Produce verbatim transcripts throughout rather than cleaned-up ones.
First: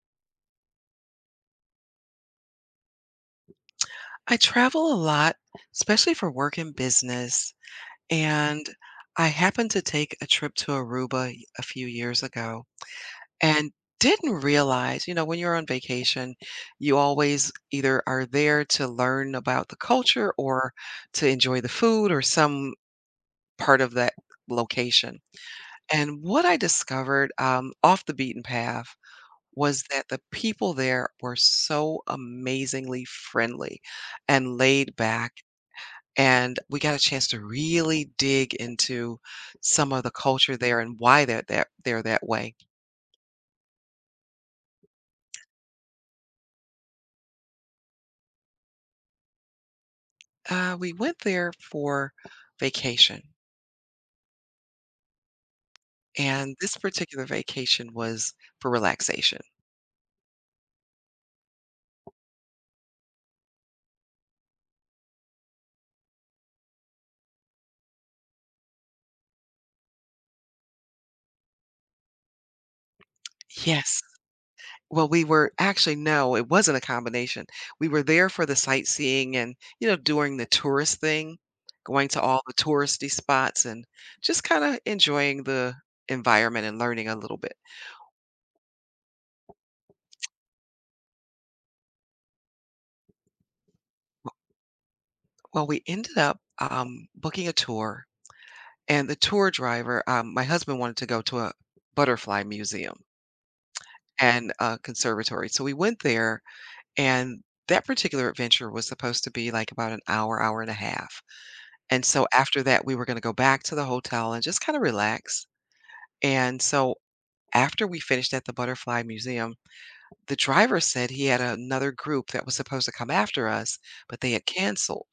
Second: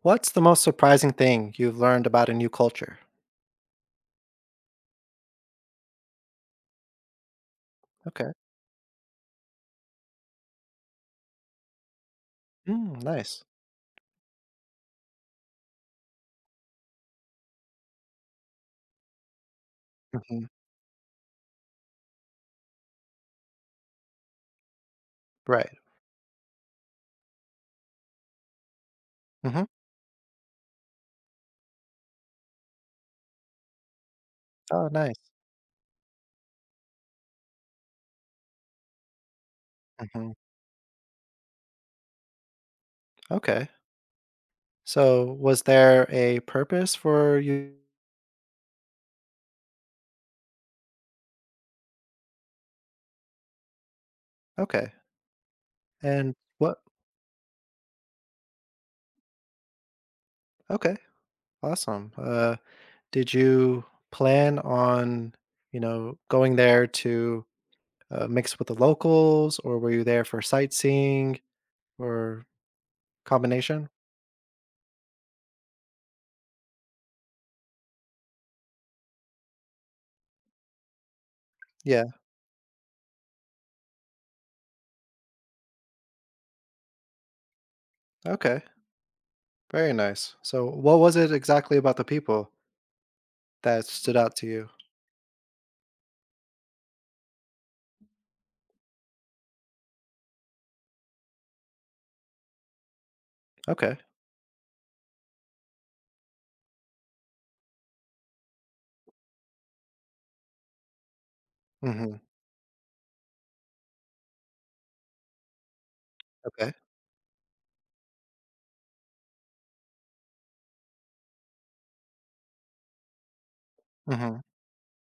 What's the most surprising thing you've learned about a new culture? I travel a lot, especially for work and business. Okay. And I happened to take a trip to Aruba y- a few years ago Mm, nice. and didn't realize, you know, when you're on vacation, you always either are there to learn about the culture Hmm. or to enjoy the food or some part of that location. Right. And what I discovered um, off the beaten path Hmm. was that the people there were so amazingly friendly and Oh, laid nice. back and we got a chance to really dig into some of the Hmm. culture there and why they're that they're that way. Okay. So, was there a purpose for you? Uh, we went there for vacation, Okay. And and this what? particular vacation was for relaxation. Okay. Awesome. Uh, did you plan on, you know, going there to uh, mix with the locals, or were you there for sightseeing, or combination? Yes. Well, we were actually no, it wasn't a combination. We were there for the sightseeing and, you know, doing the tourist thing, Yeah. going to all the touristy spots and just kind of enjoying the environment and learning a little bit. Okay. Very nice. So, what was it exactly about the people that stood out to you? Well, we ended up um, booking a tour, and the tour driver, um, my husband wanted to go to a butterfly museum Okay. and a conservatory. So we went there, and that particular adventure was supposed to be like about an hour, hour and a half. And Mhm. so after that, we were gonna go back to the hotel and just kinda relax. And Okay. so after we finished at the Butterfly Museum, the driver said he had another group that was supposed to come after us, but they Mhm. had canceled.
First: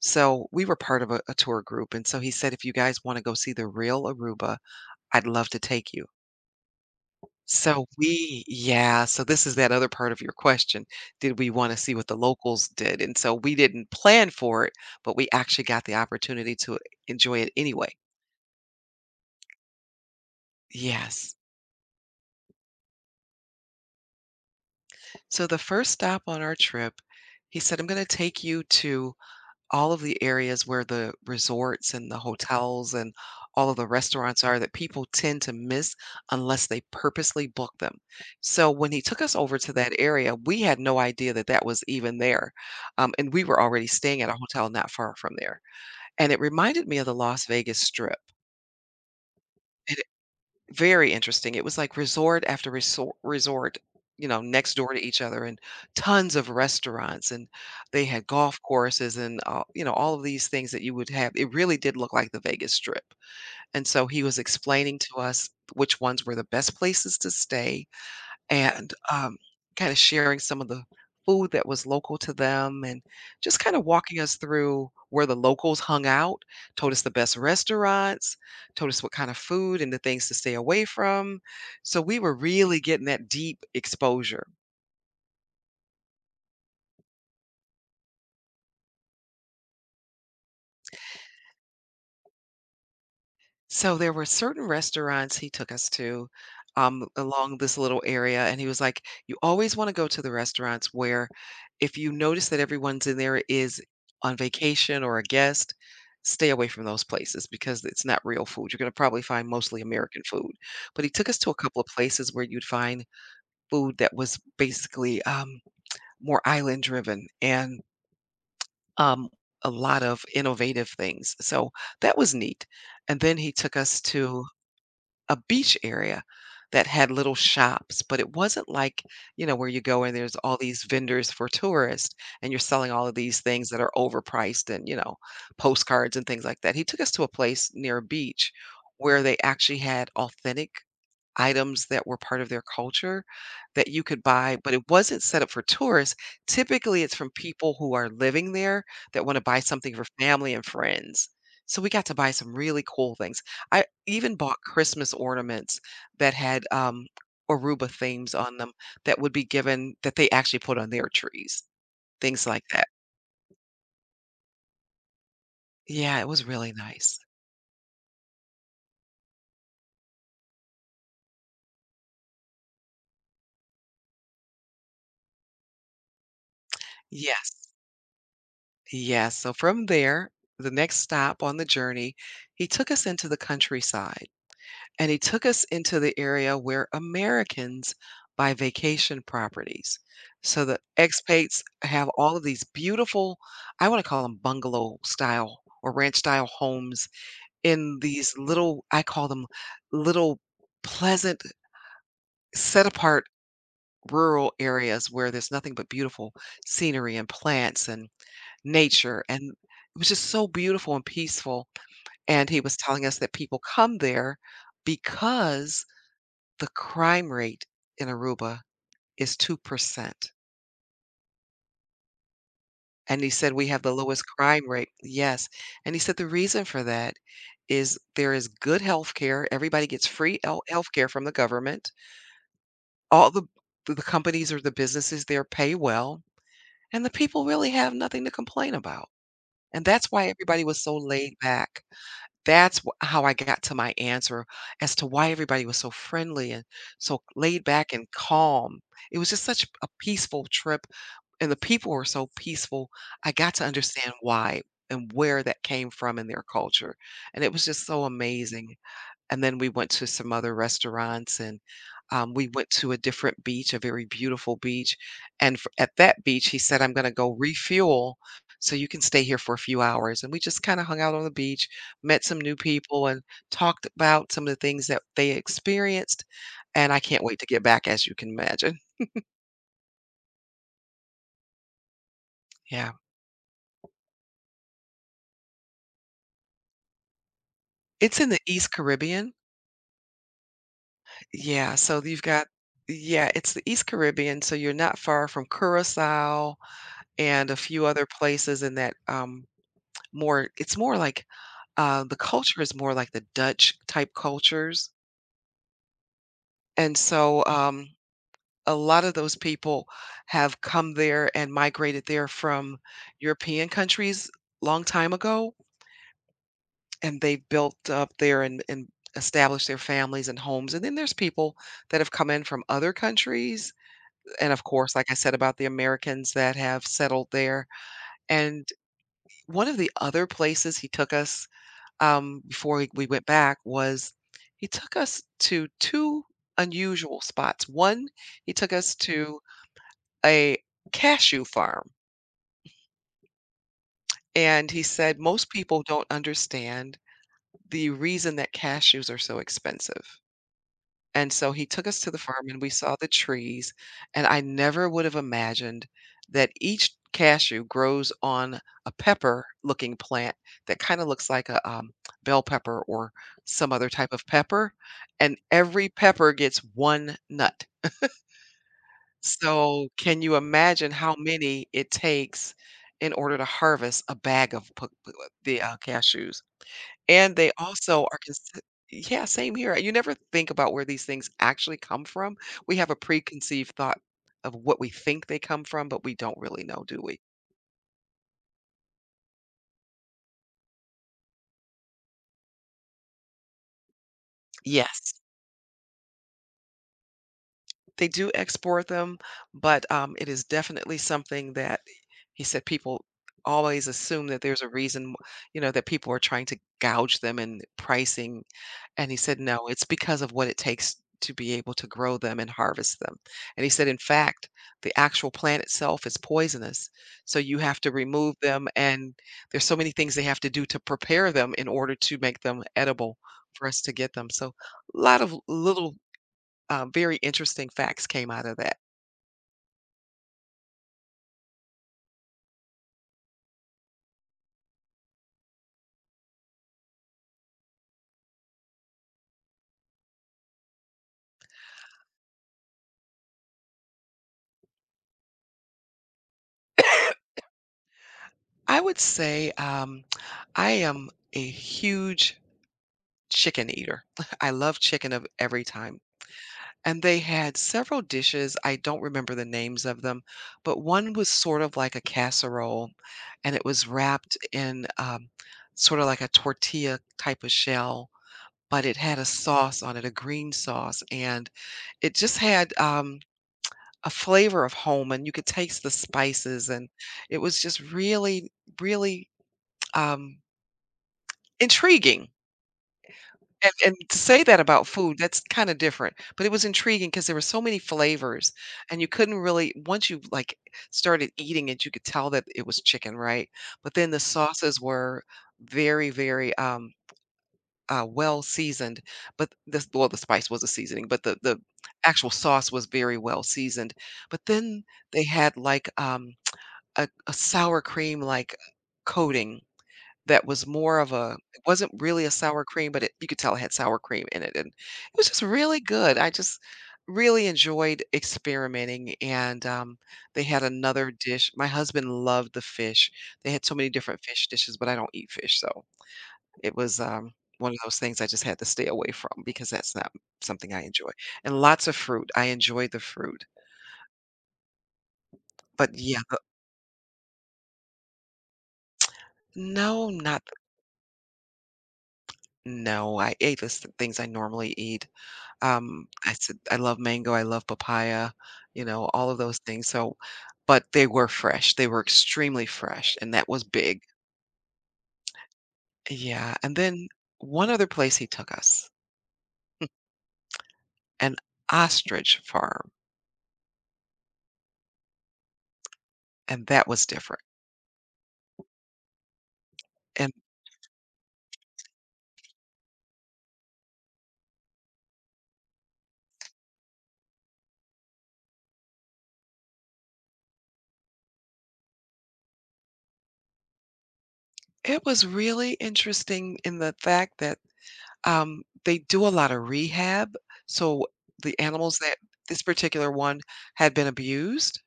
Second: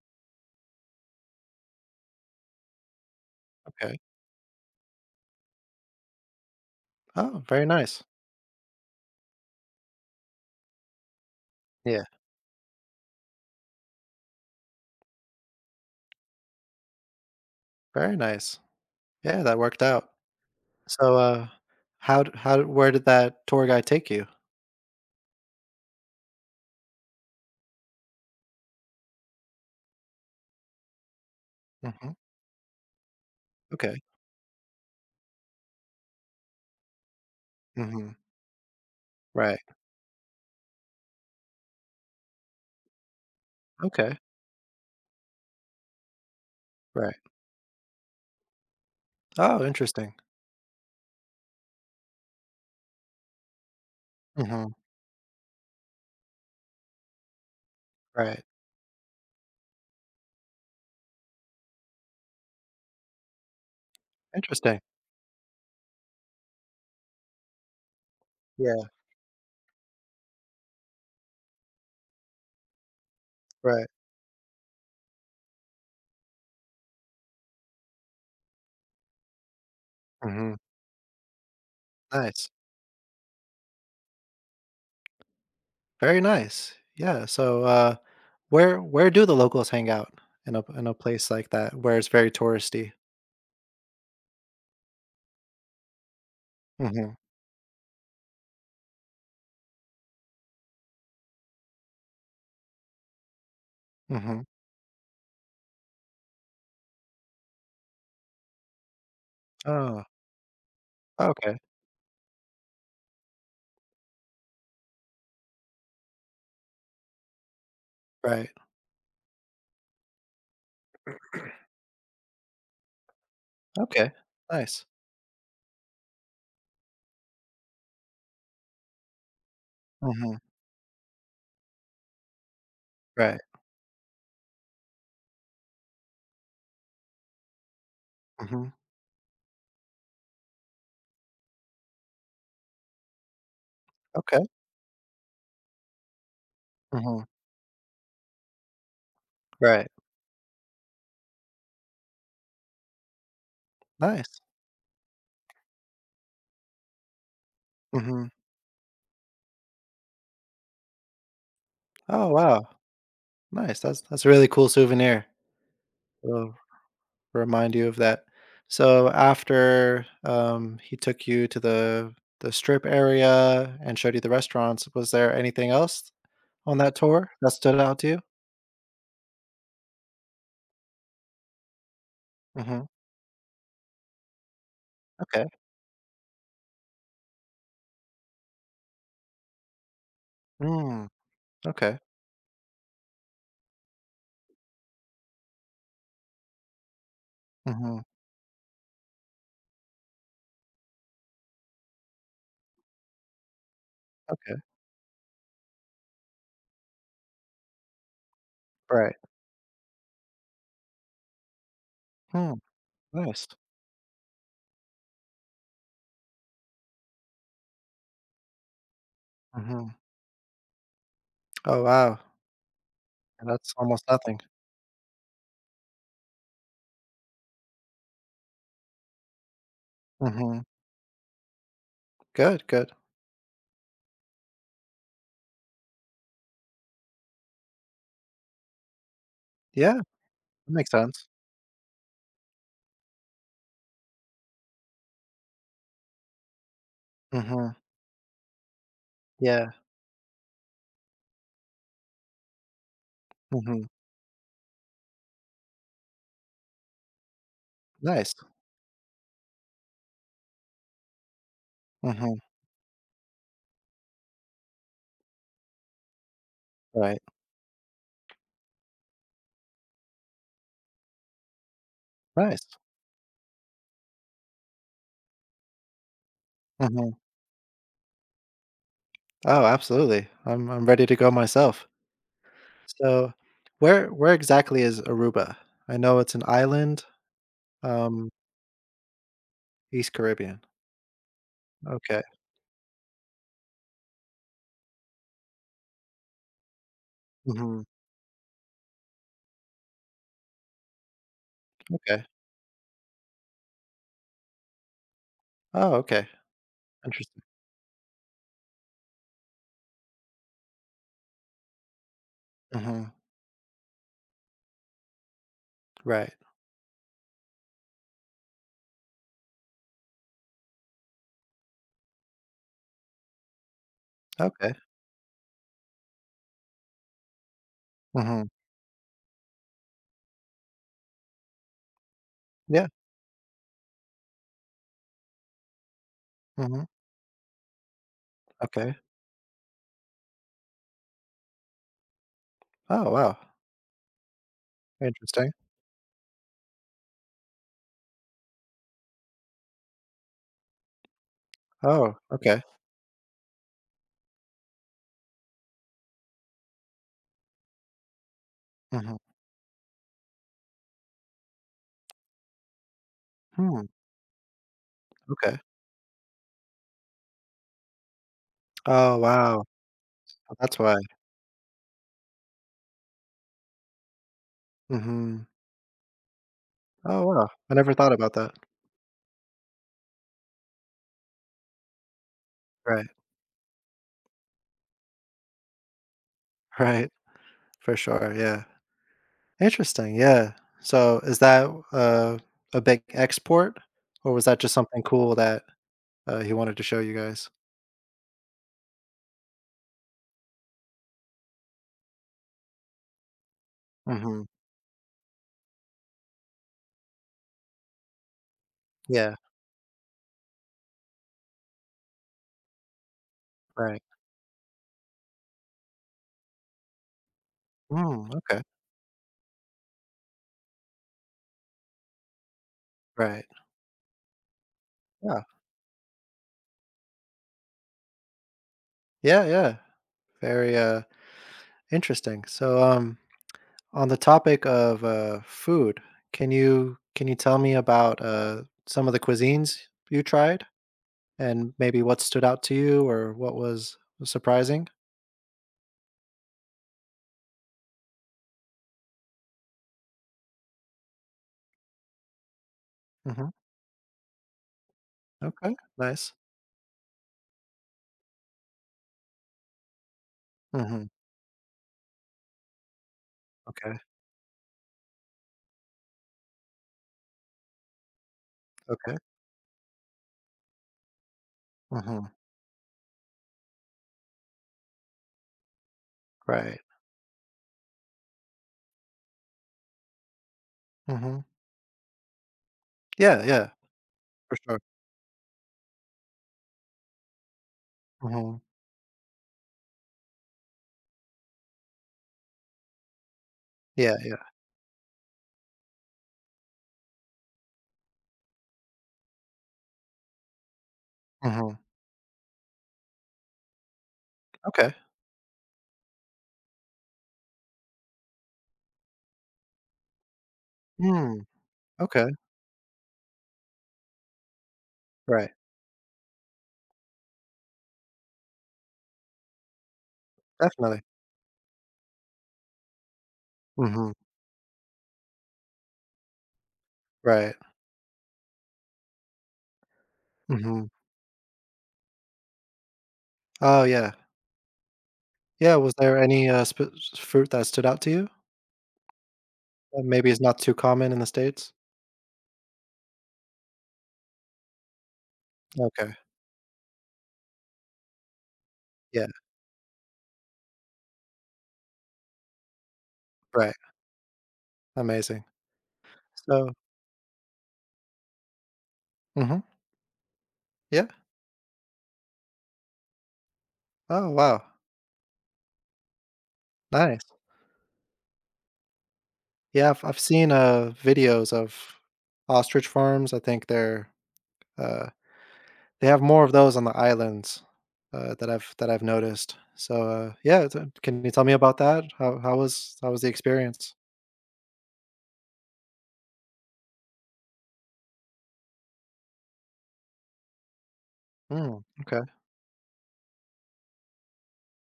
So we were part of a, a tour group. And so he said, if you guys want to go see the Okay. real Aruba, I'd love to take you. Oh, very So nice. we, yeah, so this is that other part of your question. Did we want to see Yeah, what the locals did? And so we didn't plan for it, but we actually got the opportunity to enjoy it anyway. very nice. Yeah, that worked out. So, Yes. uh, how d how d- where did that tour guide take you? So the first stop on our trip, he said, I'm going to take you to all of the areas where the resorts and Mhm. the hotels and all of the Okay. restaurants are that people tend to miss unless they purposely book them. Mhm. So when he took us over Right. to that area, we had no idea that that was even there. Um, and we were already Okay. staying at a hotel not far from there. And it reminded me of the Right. Las Vegas Strip. Oh, interesting. Very interesting. It was like resort after resort resort, you know, Mhm. next door to each other and tons of restaurants and they had Right. golf courses and uh, you know, all of these things that you would have. It really did look like the Vegas Strip. And so he was Interesting. explaining to us which ones were the best places to stay Yeah. and um, kind of sharing some of the food that was local to them and just kind of Right. walking us through where the locals hung out, told us the best restaurants, told us what kind of food and the things to stay Mhm. away from. So we were Nice. really getting that deep exposure. Very nice. Yeah, so, uh, where where do the locals hang out in a in a place like that where it's very touristy? So there were certain restaurants he took us to um, Mhm. along this little area, and he was like, "You always want to go to the restaurants where, if you notice that everyone's in there is on Mhm. vacation or a guest, stay away from those places because it's not real food. You're going to probably find mostly Oh, American food." But he took us to a okay. couple of places where you'd find food that was basically um, more island driven and Right. um, a lot of innovative things. So that was neat. And then he took us Okay, to nice. a beach area that had little shops, but it wasn't like, you know, where you go and there's Mhm, all these vendors for tourists and you're selling all of these right, things that are overpriced and, you know, postcards and things like that. He took us to a place near a beach mhm, where they actually had authentic items that were part of their culture that you could okay, buy, but it wasn't set up for tourists. Typically, it's mhm, from people who are living there that want to buy right, something for family and friends. So we got to buy some really cool things. I even nice, bought Christmas ornaments that had um, Aruba mhm. themes on them that would be given that they actually put on their trees, Oh, things like wow, that. nice, that's that's a really cool souvenir. Yeah, it was It'll really nice. remind you of that. So after, um, he took you to the the strip area and showed you the restaurants, was there anything else on that tour that Yes. stood out to you? Yes. So from there, the next stop on the journey, he Mhm, took us into the countryside, and he took okay, us into the area where Americans buy vacation properties. So the mm, expats okay, have all of these beautiful, I want to call them bungalow style or ranch style homes in mhm, these little, I call them little pleasant, set apart rural okay, areas where there's nothing but beautiful scenery and plants and right, nature. And it was just so beautiful and peaceful. And hmm, he was telling us that nice, people come there because the crime rate in Aruba is mhm. two percent. Oh, wow, And he said, "We that's have the almost lowest nothing. crime rate." Yes. And he said, "The reason for that is there is good healthcare. Everybody gets free el Mhm, healthcare from the government. good, good. All the the companies or the businesses there pay well, and the people really have nothing to complain about." And Yeah. that's why everybody That was makes so sense. laid back. That's wh How I got to my answer as to why everybody was so friendly and so laid Mhm. back and calm. It was just such Yeah. a peaceful trip, and the people were so peaceful. I got to Mhm. understand why and where that came from in their culture, and it was just so Nice. amazing. And then we went to some other restaurants, and, um, Mhm. we went to a different beach, a very beautiful beach, and f at that beach, he said, "I'm gonna Right. go refuel, so you can stay here for a few hours." And we just kinda hung out on the beach, met some new Nice. people, and talked about some of the things that they experienced, and I Mhm. can't wait to get back, as you can imagine. Oh, absolutely. I'm I'm ready to go myself. Yeah. So, where where exactly is Aruba? I know it's an island, It's um, in the East Caribbean. East Caribbean. Yeah, so you've Okay. got yeah, it's the East Caribbean, so you're not far from Curacao and a Mhm. few other places in that, um More it's more like, uh, the Okay. culture is more like the Dutch type cultures, Oh, okay. and Interesting. so, um, a lot of those people have come there and migrated there from Mhm. European countries long time ago, Right. and they've built up there and and established their families and homes, and then there's people that have come in from other countries, and of Okay. course, like I said about the Americans that have settled there, Mhm. and one of the other places he took us um, before we, Yeah. we went back was he took us to two Mhm. unusual spots. One, he took us Okay. to a cashew farm, Oh, wow. and he said most Interesting. people don't understand the reason that cashews are so expensive. And so he took us to Oh, the farm and okay. we saw the trees, and I never would have imagined that each cashew grows on a Mhm. pepper-looking plant that kinda looks like a, um, bell pepper or some Hmm. other type of pepper, and Okay. every pepper gets one nut. Oh, wow. So, can you That's imagine why. how many it takes in order to harvest a bag of p p Mhm. the, uh, cashews? Oh, And wow. they I never also thought are about that. consi Yeah, same here. You never think about where these things actually come from. We have a Right, preconceived thought of what we think they come from, but we don't really know, do right, we? for sure, yeah. Interesting, yeah. So is that, uh, a big export, or was that just something Yes, cool that, uh, he wanted to show you guys? they do export them, but, um, it is definitely something that he said people always assume that Mhm, there's a reason, you know, that people are trying to gouge them in pricing. And he yeah, said, "No, it's because of what it takes to be able to grow them and harvest them." And he said, "In right. fact, the actual plant itself is poisonous, so you have to Mm, remove okay, them, and there's so many things they have to do to prepare them in order to make them edible right, for us to get them." So, a lot of yeah. little, uh, very interesting facts came out of that. Yeah, yeah, very, uh, interesting. So, um, on the topic of, uh, food, can you can you tell me about, uh, some of the cuisines you tried and maybe what stood out to you or what was surprising? I would say, um, I am a huge Mhm, chicken eater. I love chicken of every okay, time. nice. And they had several dishes. I don't remember the names of them, but Mhm. one was sort of like a casserole, and it was Okay, wrapped in um, sort of like a tortilla type of shell, but it okay. had a sauce on it, a green sauce, and it Mhm, just had um, a flavor of home, and you could taste the spices, right. and it was just really, really, um, Mhm. intriguing. Yeah, yeah, And and to say for that sure. about food, that's kinda different, but it was intriguing because there were so many flavors, Mhm. and you couldn't really once you, like, started eating it, you could tell that it was chicken, right? But then Yeah, the yeah. sauces were very, very, um, uh, well seasoned, but this well, the spice was a seasoning, but the the Mhm. actual sauce was very well seasoned. But then Okay. they had, like, um, a a sour cream, like, coating. That was more of a Mm, it wasn't really a okay, sour cream, but it you could tell it had sour cream in it, and it was just right. really good. I just really enjoyed experimenting, and, um, they had Definitely. another dish my husband loved the fish. They had so many Mhm, different fish dishes, but I don't eat fish, so it was, um, right. one of those things I just had to stay away from because that's not something I Mhm. enjoy. And lots of fruit. I enjoyed the fruit. Oh, yeah. Yeah, But was there yeah any, uh, sp fruit that stood out to you that No, maybe is not not too common in the States? no, I ate the s things I normally eat. Um, Okay. I said I love mango, I love papaya, you know, Yeah, all of those things, so but they were fresh, they were extremely fresh, and that was right. big. Amazing. Yeah, So, and then one other place he took us, mhm, yeah. an ostrich farm, Oh, wow. and that was Nice. different, Yeah, I've I've and seen, uh, videos of ostrich farms. I think they're, uh they have more of those on the islands, uh, that I've that I've noticed. So, uh, yeah, t can you tell me about that? How how was how was the experience? it was really interesting in the fact that, um, they do a lot of rehab, so the Mm, animals that okay. this particular one had been abused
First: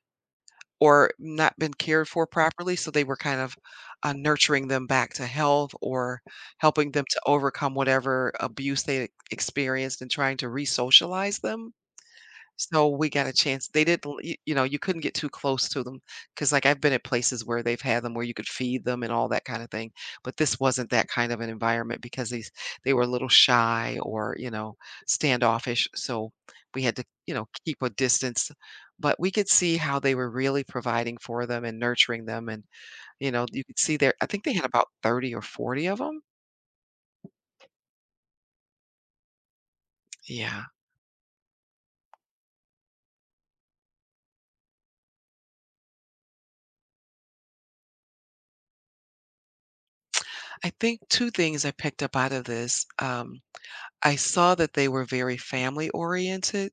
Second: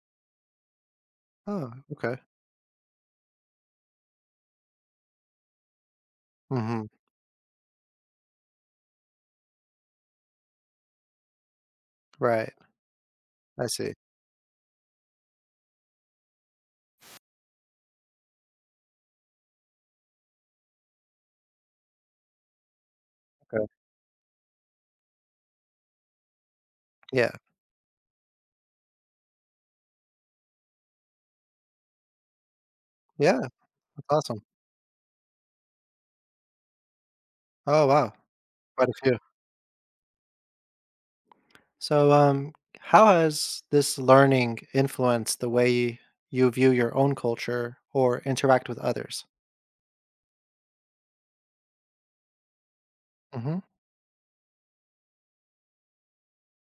or not Oh, been cared okay. for properly, so they were kind of, uh, nurturing them back to health or Mhm. helping them to overcome whatever abuse they experienced and trying to resocialize them. Right. So we got a I chance. They see. didn't, l- y- You know, you couldn't get too close to them because, like, I've been at places where they've had them where you could feed them and all that kind of thing. But this wasn't that kind of an environment because these they were a little Okay. shy or you know standoffish. So we had to, Yeah. you know, keep a distance. But we could see how they were really providing for them and nurturing them, and you Yeah, know, you could see that's there. I awesome. think they had about thirty or forty of them. Oh, wow. Quite a few. Yeah, So, um, how has this learning influenced the way you view your own culture or interact with others? I think two things I picked up out of this. Um, Mhm. I saw that they were very family oriented,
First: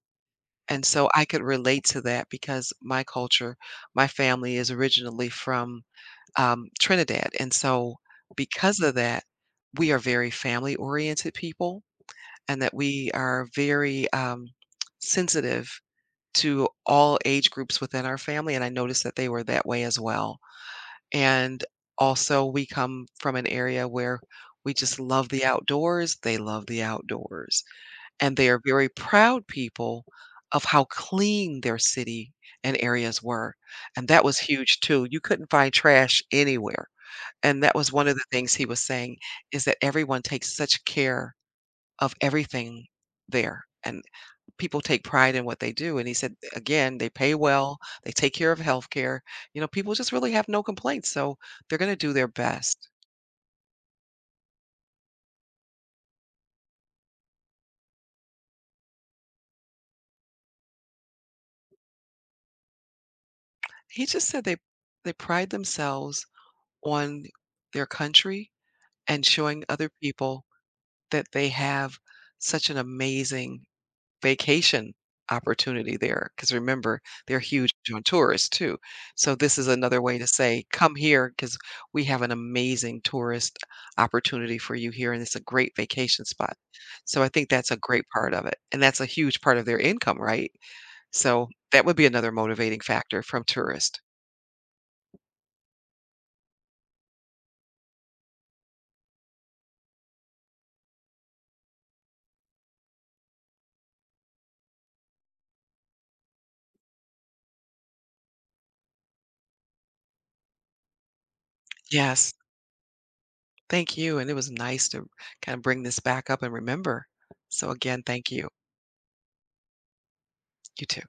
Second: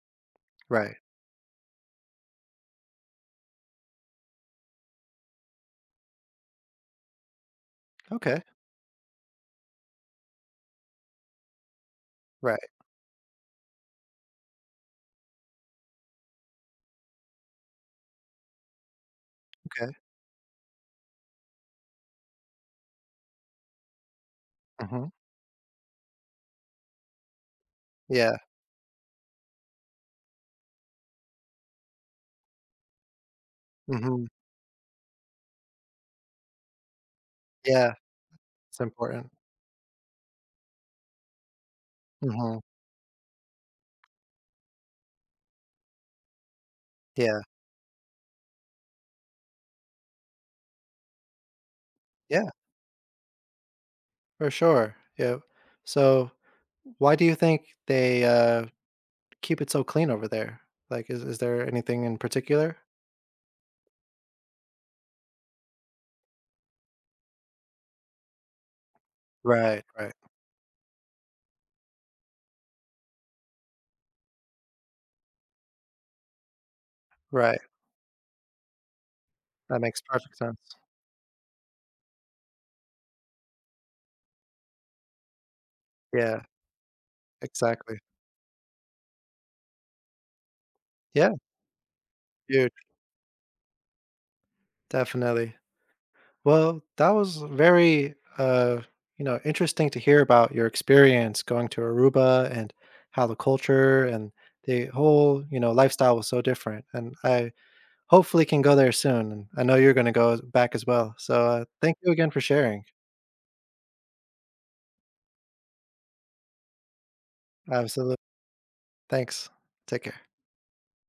and Right. so I could relate to that because my culture, my family is originally from um, Trinidad. And so, Okay. because of that, we are very family oriented people, Right. and that we are very um, sensitive to all age groups within our family. And I noticed that they were that way Okay. as well. And also, we come from an area where we just Mhm. love the outdoors, they love the outdoors and Yeah. they are very proud people of how clean their city and areas were, and that Mhm. was huge too. You couldn't find trash anywhere, and that was Yeah. one of the things he It's was saying, important. is that everyone takes such care of Mhm. everything there, and people take pride in what they do, and he said, again, they pay Yeah. well, they take care of healthcare, you know, people just really have no complaints, so they're gonna do their Yeah, best. for sure. Yeah. So, why do you think they uh, keep it so clean over there? Like, is, is there anything in particular? He just said they they pride themselves on their country and showing Right, other right, people that they have such an amazing vacation opportunity there, because remember, they're right. huge on tourists too. So this is That another makes way to perfect sense. say, "Come here," because we have an amazing tourist opportunity for you here, and it's a great vacation Yeah, spot." So I think that's a exactly. great part of it, and that's a huge part of their income, right? Yeah, So, that would be another dude, motivating factor from tourists. definitely. Well, that was very, uh, you know, interesting to hear about your experience going to Aruba and how the culture and the whole, you know, lifestyle was so different. And I hopefully can go there soon, and I know you're gonna go back as well. So, uh, thank you again Yes, for sharing. thank you, and it was nice to kind of bring this back up and remember. So, again, Absolutely. thank you. Thanks. Take care. You too.